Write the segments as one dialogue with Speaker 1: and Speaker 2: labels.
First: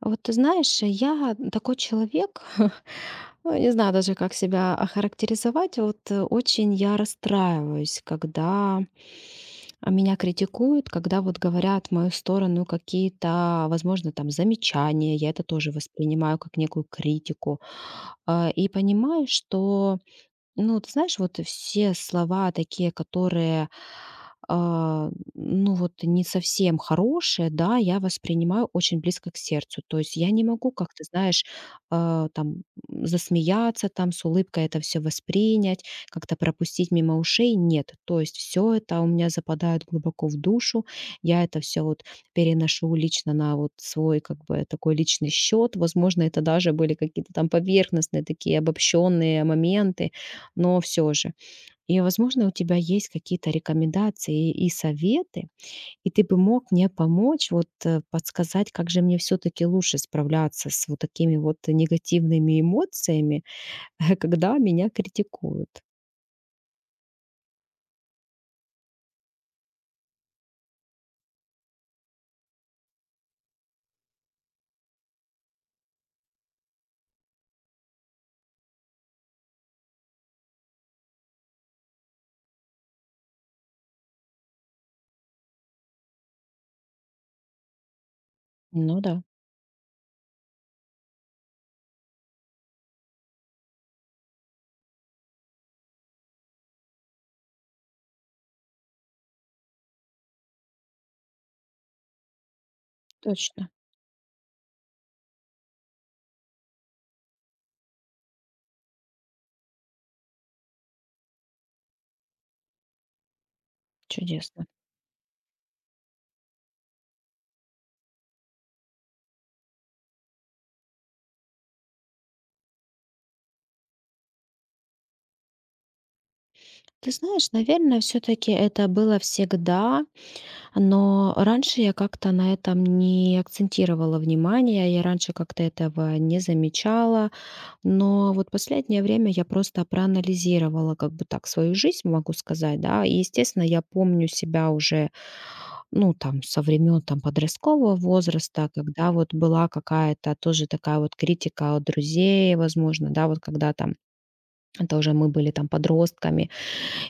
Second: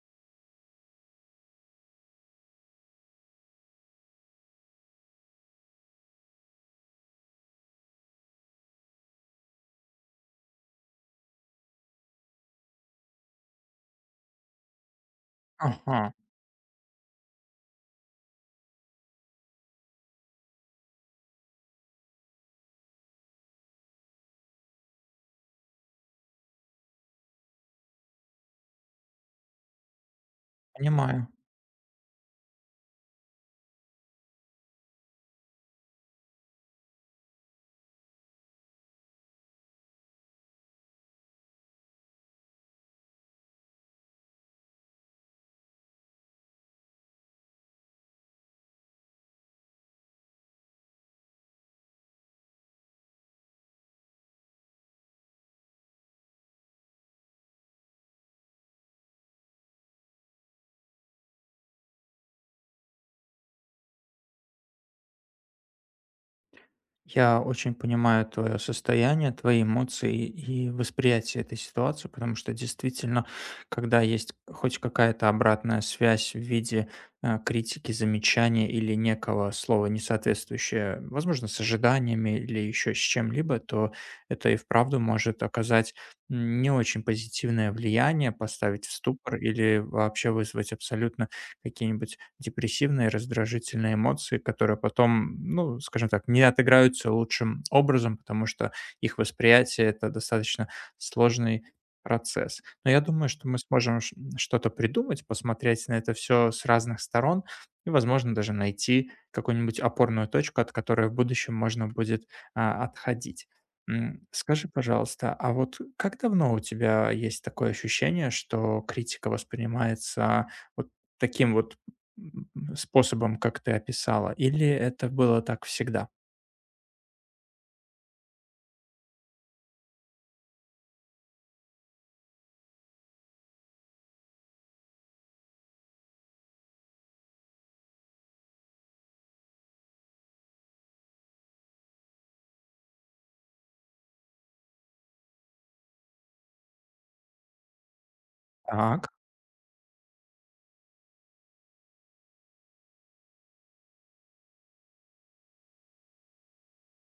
Speaker 1: Вот ты знаешь, я такой человек, ну, не знаю даже, как себя охарактеризовать. Очень я расстраиваюсь, когда меня критикуют, когда вот говорят в мою сторону какие-то, возможно, там замечания. Я это тоже
Speaker 2: Ага,
Speaker 1: воспринимаю как некую критику. И понимаю, что, ну, ты знаешь, вот все слова такие, а, ну, вот не совсем хорошие, да, я воспринимаю очень близко к сердцу. То есть я не могу, как ты
Speaker 2: понимаю.
Speaker 1: знаешь, а, там засмеяться, там с улыбкой это все воспринять, как-то пропустить мимо ушей. Нет, то есть все это у меня западает глубоко в душу. Я это все вот переношу лично на вот свой как бы такой личный счет. Возможно, это даже были какие-то там поверхностные такие обобщенные моменты, но все же. И, возможно, у тебя есть какие-то рекомендации и советы, и ты бы мог мне помочь, вот, подсказать, как же мне все таки лучше справляться с вот такими вот негативными эмоциями, когда меня критикуют.
Speaker 2: Я очень понимаю твое состояние, твои эмоции и восприятие этой ситуации, потому что действительно, когда есть хоть какая-то обратная связь в виде критики, замечания или некого слова, не соответствующее, возможно, с ожиданиями или еще с чем-либо, то это и вправду может оказать не очень позитивное влияние, поставить в
Speaker 1: Ну да,
Speaker 2: ступор или вообще вызвать абсолютно какие-нибудь депрессивные, раздражительные эмоции, которые потом, ну, скажем так, не отыграются лучшим образом, потому что их восприятие — это достаточно сложный процесс. Но я думаю, что мы
Speaker 1: точно.
Speaker 2: сможем что-то придумать, посмотреть на это все с разных сторон и, возможно, даже найти какую-нибудь опорную точку, от которой в будущем можно будет отходить.
Speaker 1: Чудесно.
Speaker 2: Скажи, пожалуйста, а вот как давно у тебя есть такое ощущение, что критика воспринимается вот Таким вот способом, как ты описала, или это было так всегда?
Speaker 1: Ты знаешь, наверное, все таки это было всегда, но раньше я как-то на этом не акцентировала внимание, я раньше как-то этого не замечала. Но вот последнее время я просто проанализировала как бы так свою жизнь, могу сказать, да. И, естественно, я помню себя уже, ну, там, со времен там подросткового возраста,
Speaker 2: Так,
Speaker 1: когда вот была какая-то тоже такая вот критика от друзей, возможно, да, вот когда там, это уже мы были там подростками,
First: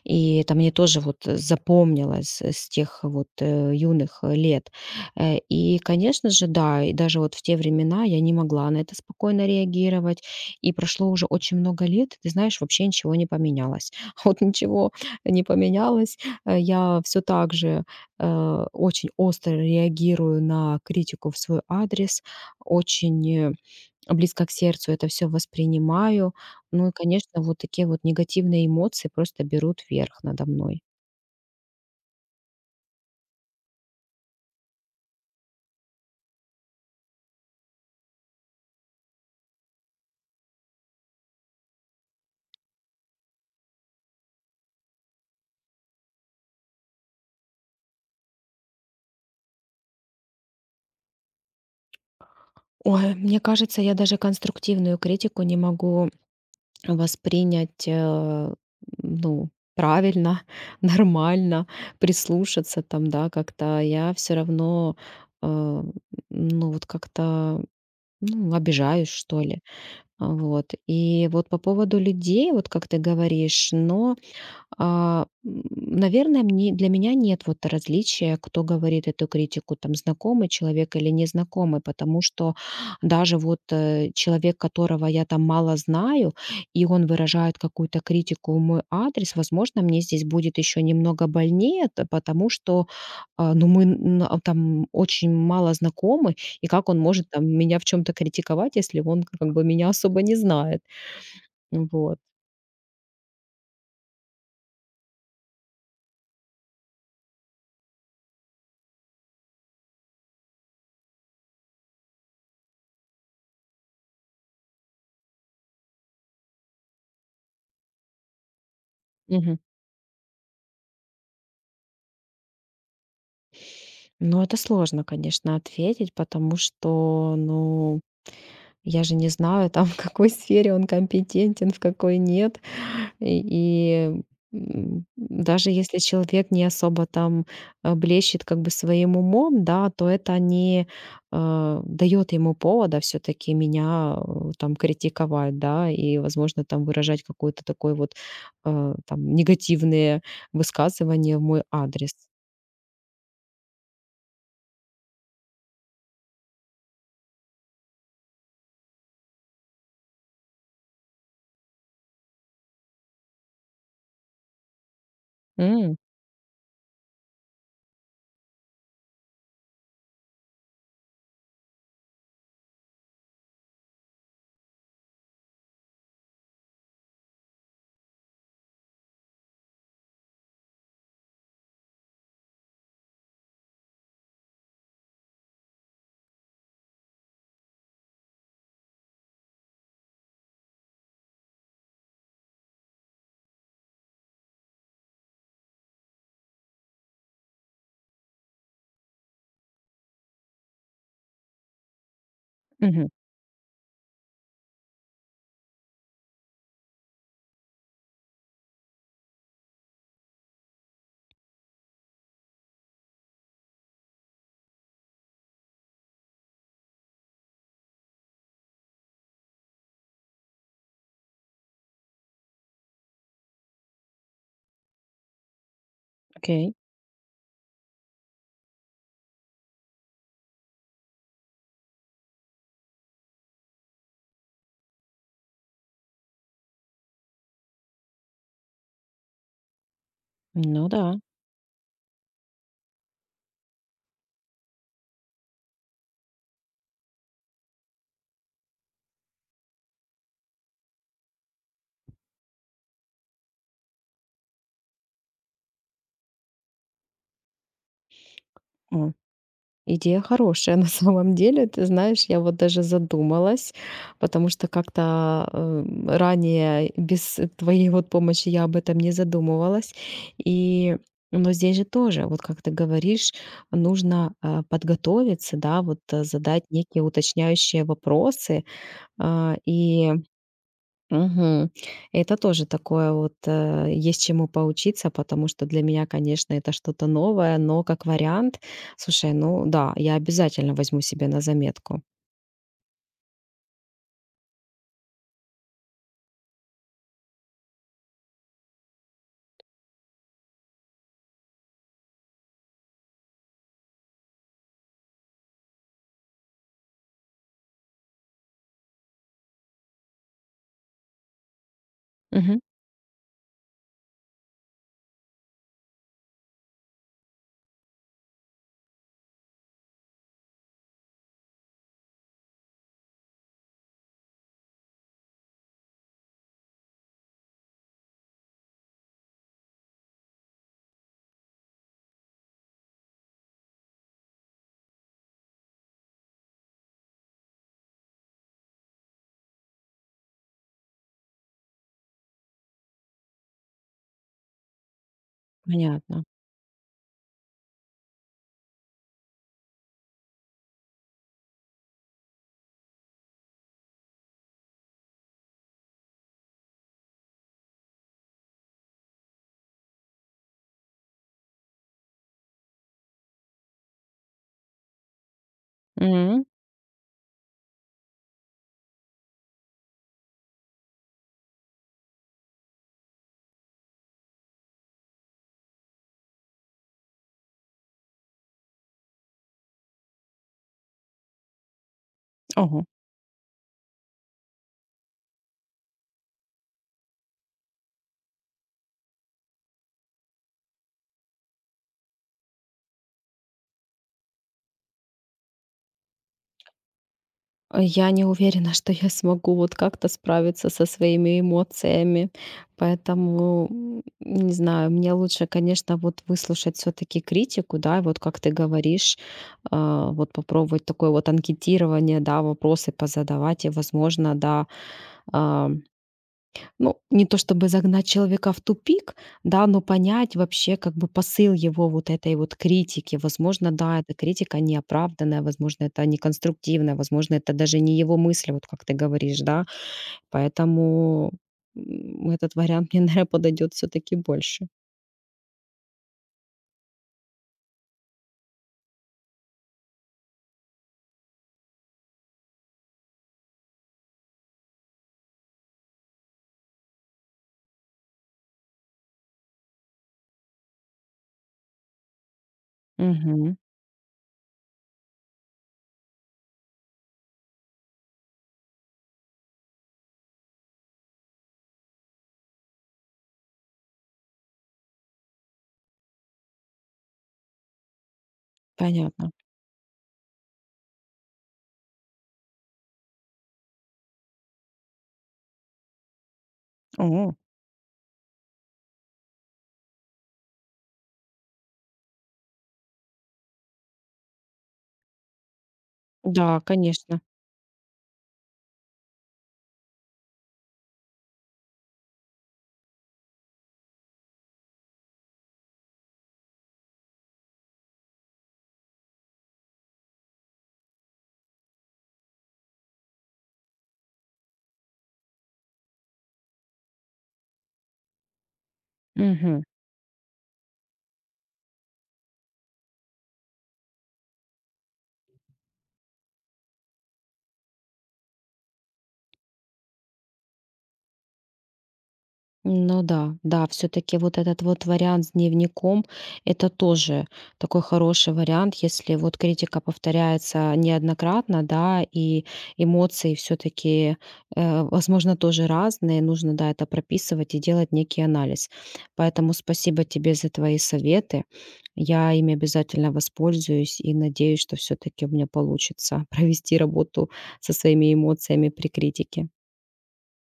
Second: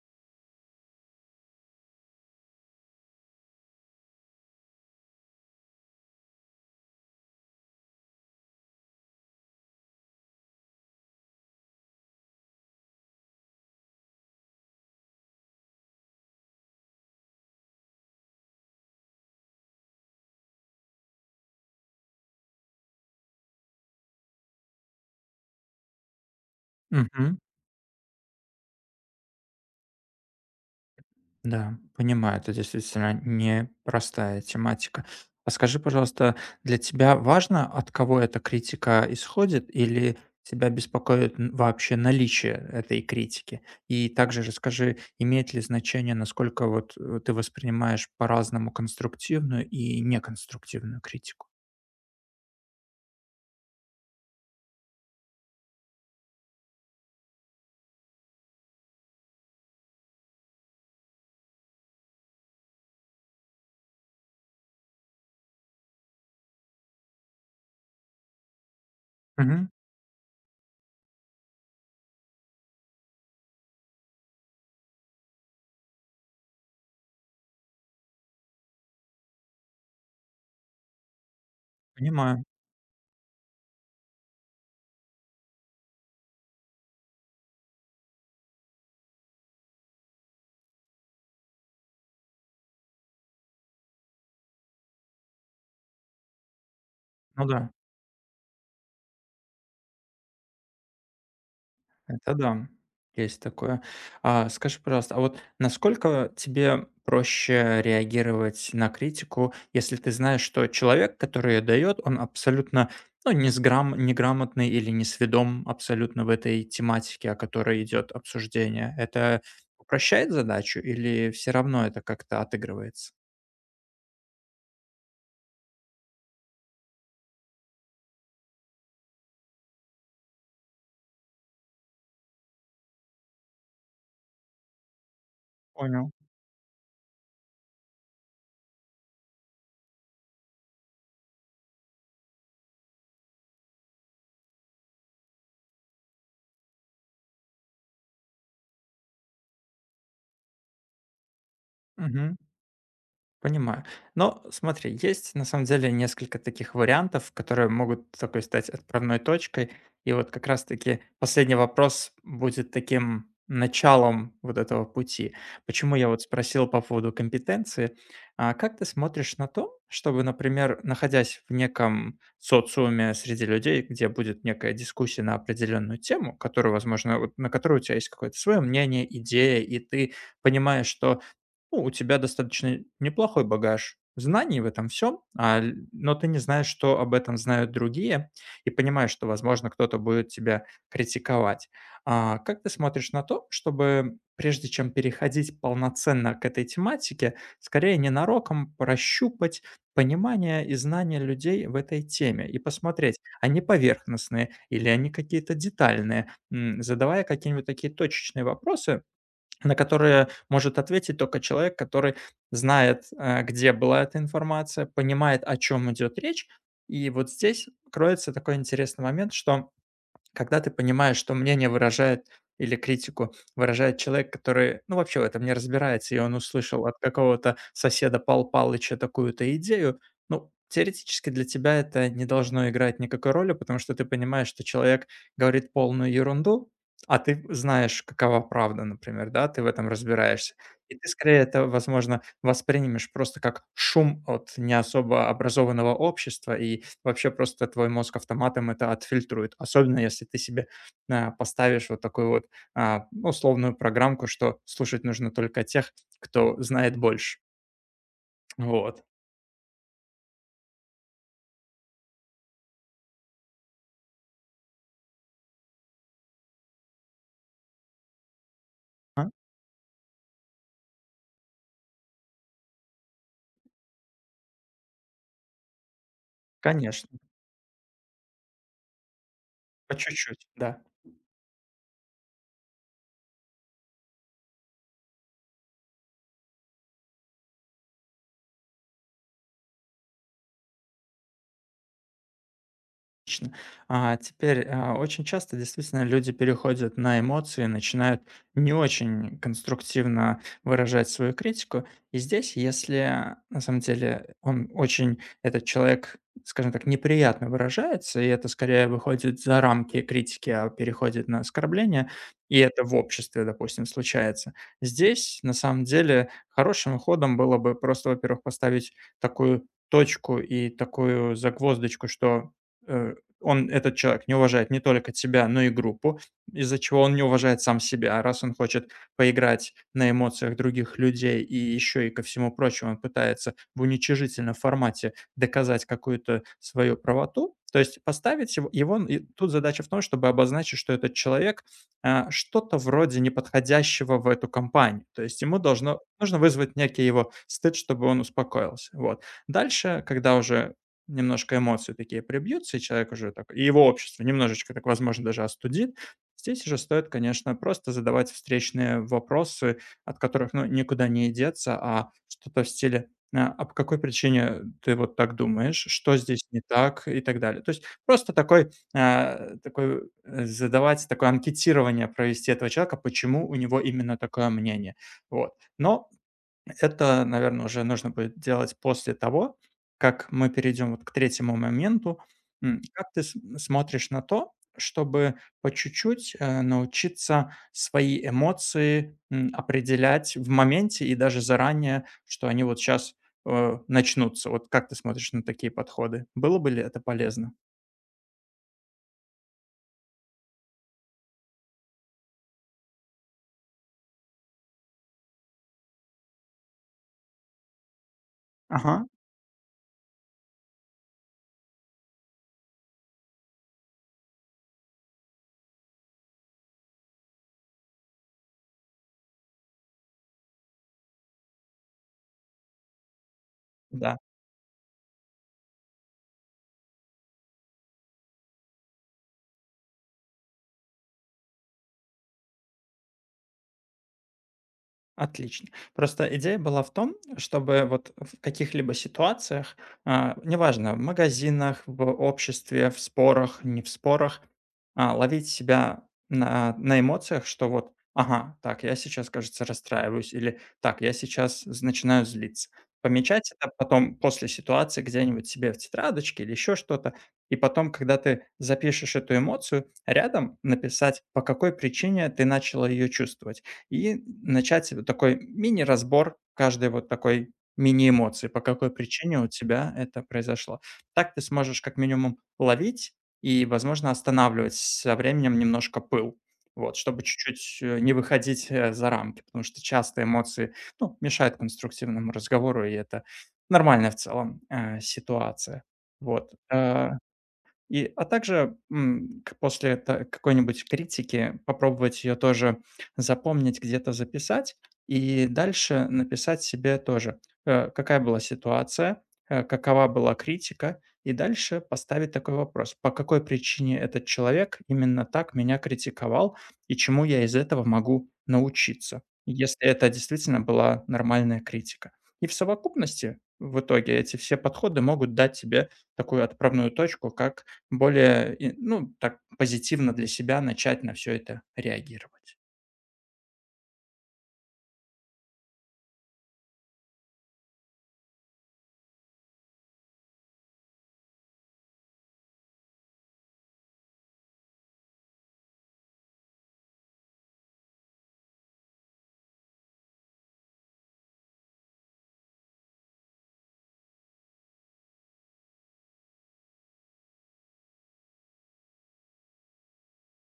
Speaker 1: и это мне тоже вот запомнилось с тех вот лет. И, конечно же, да, и даже вот в те времена я не могла на это спокойно реагировать. И прошло уже очень много лет, и ты знаешь, вообще ничего не поменялось. Вот ничего не поменялось. Я все так же, очень остро реагирую на критику в свой адрес, очень близко к сердцу это все воспринимаю. Ну и,
Speaker 2: мгм,
Speaker 1: конечно, вот такие вот негативные эмоции просто берут верх надо мной.
Speaker 2: да, понимаю, это действительно непростая тематика. А скажи, пожалуйста, для тебя важно, от кого эта критика исходит, или тебя беспокоит н вообще наличие этой критики? И также расскажи, имеет ли значение, насколько вот, ты воспринимаешь по-разному конструктивную и неконструктивную критику?
Speaker 1: Ой, мне кажется, я даже конструктивную критику не могу воспринять, ну, правильно, нормально, прислушаться там, да, как-то. Я все равно, э, ну, вот как-то, ну, обижаюсь, что ли.
Speaker 2: Мгм,
Speaker 1: Вот. И вот по поводу людей, вот как ты говоришь, но, наверное, мне для меня нет вот различия, кто говорит эту критику, там, знакомый человек или незнакомый, потому
Speaker 2: понимаю,
Speaker 1: что даже вот человек, которого я там мало знаю, и он выражает какую-то критику в мой адрес, возможно, мне здесь будет еще немного больнее, потому что, а, ну, мы там очень мало знакомы, и как он может
Speaker 2: ну
Speaker 1: там
Speaker 2: да.
Speaker 1: меня в чем-то критиковать, если он как бы меня особо не знает, вот.
Speaker 2: Это да, есть такое. А скажи, пожалуйста, а вот насколько тебе проще реагировать на критику, если ты знаешь, что человек, который ее дает, он абсолютно, ну, не неграмотный или не сведом абсолютно в этой тематике, о которой идет обсуждение? Это упрощает задачу или все равно это как-то отыгрывается?
Speaker 1: Ну, это сложно, конечно, ответить, потому что, ну, я же не знаю, там, в какой сфере он компетентен, в какой нет. И, и, даже если
Speaker 2: Понял.
Speaker 1: человек не особо там блещет как бы своим умом, да, то это не дает ему повода все-таки меня там критиковать, да, и, возможно, там выражать какой-то такой вот там негативные высказывания в мой адрес.
Speaker 2: Понимаю. Но смотри, есть на самом деле несколько таких вариантов, которые могут такой стать отправной точкой. И вот как раз-таки последний вопрос будет таким началом вот этого пути. Почему
Speaker 1: М,
Speaker 2: я вот спросил по поводу компетенции. А как ты смотришь на то, чтобы, например, находясь в неком социуме среди людей, где будет некая дискуссия на определенную тему, которую, возможно, вот на которую у тебя есть какое-то свое мнение, идея, и ты понимаешь, что, ну, у тебя достаточно неплохой багаж знаний в этом всем, но ты не знаешь, что об этом знают другие, и понимаешь, что, возможно, кто-то будет тебя критиковать. Как ты смотришь на то, чтобы, прежде чем переходить полноценно к этой тематике, скорее ненароком прощупать понимание и знания людей в этой теме и
Speaker 1: мгм,
Speaker 2: посмотреть, они поверхностные или они какие-то детальные? Задавая какие-нибудь такие точечные вопросы, на которые может ответить только человек, который знает, где была эта информация, понимает, о чем идет речь. И вот здесь кроется такой интересный момент, что когда ты понимаешь, что мнение выражает или критику выражает человек, который, ну, вообще в этом не разбирается, и он
Speaker 1: окей,
Speaker 2: услышал от какого-то соседа Пал Палыча такую-то идею, ну, теоретически для тебя это не должно играть никакой роли, потому что ты понимаешь, что человек говорит полную ерунду, а ты знаешь, какова правда, например, да, ты в этом разбираешься.
Speaker 1: ну
Speaker 2: И
Speaker 1: да.
Speaker 2: ты скорее это, возможно, воспримешь просто как шум от не особо образованного общества и вообще просто твой мозг автоматом это отфильтрует. Особенно если ты себе поставишь вот такую вот, ну, условную программку, что слушать нужно только тех, кто знает больше. Вот.
Speaker 1: О, идея хорошая на самом деле. Ты знаешь, я вот даже задумалась, потому что как-то ранее без твоей вот помощи я об этом не
Speaker 2: А,
Speaker 1: задумывалась. И но здесь же тоже, вот как ты говоришь, нужно, подготовиться, да, вот, задать некие
Speaker 2: Конечно,
Speaker 1: уточняющие вопросы, а,
Speaker 2: по
Speaker 1: и
Speaker 2: чуть-чуть, да.
Speaker 1: Мгм. Это тоже такое вот, есть чему поучиться, потому что для меня, конечно, это что-то новое, но как вариант, слушай, ну да, я обязательно возьму себе на заметку.
Speaker 2: Отлично. А теперь, очень часто действительно люди переходят на эмоции, начинают не очень конструктивно выражать свою критику. И здесь, если на самом деле он очень, этот человек, скажем так, неприятно выражается, и это скорее выходит за рамки критики, а переходит на оскорбление, и
Speaker 1: Мгм.
Speaker 2: это в обществе, допустим, случается. Здесь, на самом деле, хорошим ходом было бы просто, во-первых, поставить такую точку и такую загвоздочку, что э, он, этот человек, не уважает не только тебя, но и группу, из-за чего он не уважает сам себя. А раз он хочет поиграть на эмоциях других людей и еще и ко всему прочему он пытается в уничижительном формате доказать какую-то свою правоту, то есть поставить его, и тут задача в том, чтобы обозначить, что этот человек что-то вроде неподходящего в эту компанию. То есть ему должно,
Speaker 1: Понятно.
Speaker 2: нужно вызвать некий его стыд, чтобы он успокоился. Вот. Дальше, когда уже немножко эмоции такие прибьются, и человек уже так, и его общество немножечко так, возможно, даже остудит. Здесь уже стоит, конечно, просто задавать встречные вопросы, от которых, ну, никуда не деться, а что-то в стиле: "А, а по какой причине ты вот так думаешь? Что здесь
Speaker 1: М.
Speaker 2: не так?" И так далее. То есть просто такой, задавать такое анкетирование, провести этого человека, почему у него именно такое мнение. Вот. Но это, наверное, уже нужно будет делать после того, как мы перейдем вот к третьему моменту.
Speaker 1: Ого.
Speaker 2: Как ты смотришь на то, чтобы по чуть-чуть научиться свои эмоции определять в моменте и даже заранее, что они вот сейчас начнутся? Вот как ты смотришь на такие подходы? Было бы ли это полезно?
Speaker 1: Я не уверена, что я смогу вот как-то справиться со своими эмоциями, поэтому, м, не знаю, мне лучше, конечно, вот выслушать все таки критику, да, и вот как ты
Speaker 2: Ага,
Speaker 1: говоришь, а, вот попробовать такое вот анкетирование, да, вопросы позадавать и, возможно, да, а, ну, не то чтобы загнать человека в тупик, да, но понять вообще как бы посыл его вот этой вот критики. Возможно, да, эта
Speaker 2: да.
Speaker 1: критика неоправданная, возможно, это неконструктивная, возможно, это даже не его мысли, вот как ты говоришь, да. Поэтому, м, этот вариант мне, наверное, подойдет все-таки больше.
Speaker 2: Отлично. Просто идея была в том, чтобы вот в каких-либо ситуациях, неважно, в магазинах, в обществе, в спорах, не в спорах, ловить себя на эмоциях, что вот, ага, так, я сейчас, кажется, расстраиваюсь, или так, я сейчас начинаю злиться. Помечать
Speaker 1: Мгм.
Speaker 2: это потом после ситуации где-нибудь себе в тетрадочке или еще что-то. И потом, когда ты запишешь эту эмоцию, рядом написать, по какой причине ты начала ее чувствовать, и начать вот такой мини-разбор каждой вот такой мини-эмоции, по какой
Speaker 1: Понятно.
Speaker 2: причине у тебя это произошло. Так ты сможешь как минимум ловить и, возможно, останавливать со временем немножко пыл, вот, чтобы
Speaker 1: О,
Speaker 2: чуть-чуть не выходить за рамки, потому что часто эмоции, ну, мешают конструктивному разговору, и это нормальная в целом ситуация. Вот.
Speaker 1: да, конечно.
Speaker 2: А также, м, к после та какой-нибудь критики попробовать ее тоже запомнить, где-то записать и дальше написать себе тоже, какая была ситуация, какова была критика, и дальше поставить такой вопрос: по какой причине этот человек именно так меня критиковал и чему я из этого могу научиться,
Speaker 1: Мгм.
Speaker 2: если это действительно была нормальная критика? И в совокупности в итоге эти все подходы могут дать тебе такую отправную точку, как более, и, ну, так позитивно для себя начать на все это реагировать.
Speaker 1: Ну да, да, все-таки вот этот вот вариант с дневником, это тоже такой хороший вариант, если вот критика повторяется неоднократно, да, и эмоции все-таки, возможно, тоже разные, нужно, да, это прописывать и делать некий анализ. Поэтому спасибо тебе за твои советы, я ими обязательно воспользуюсь и надеюсь, что все-таки у меня получится провести работу со своими эмоциями при критике.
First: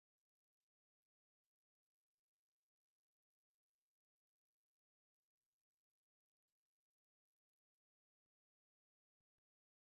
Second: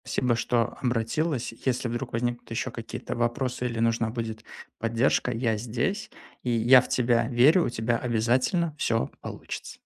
Speaker 2: Спасибо, что обратилась. Если вдруг возникнут еще какие-то вопросы или нужна будет поддержка, я здесь, и я в тебя верю, у тебя обязательно все получится.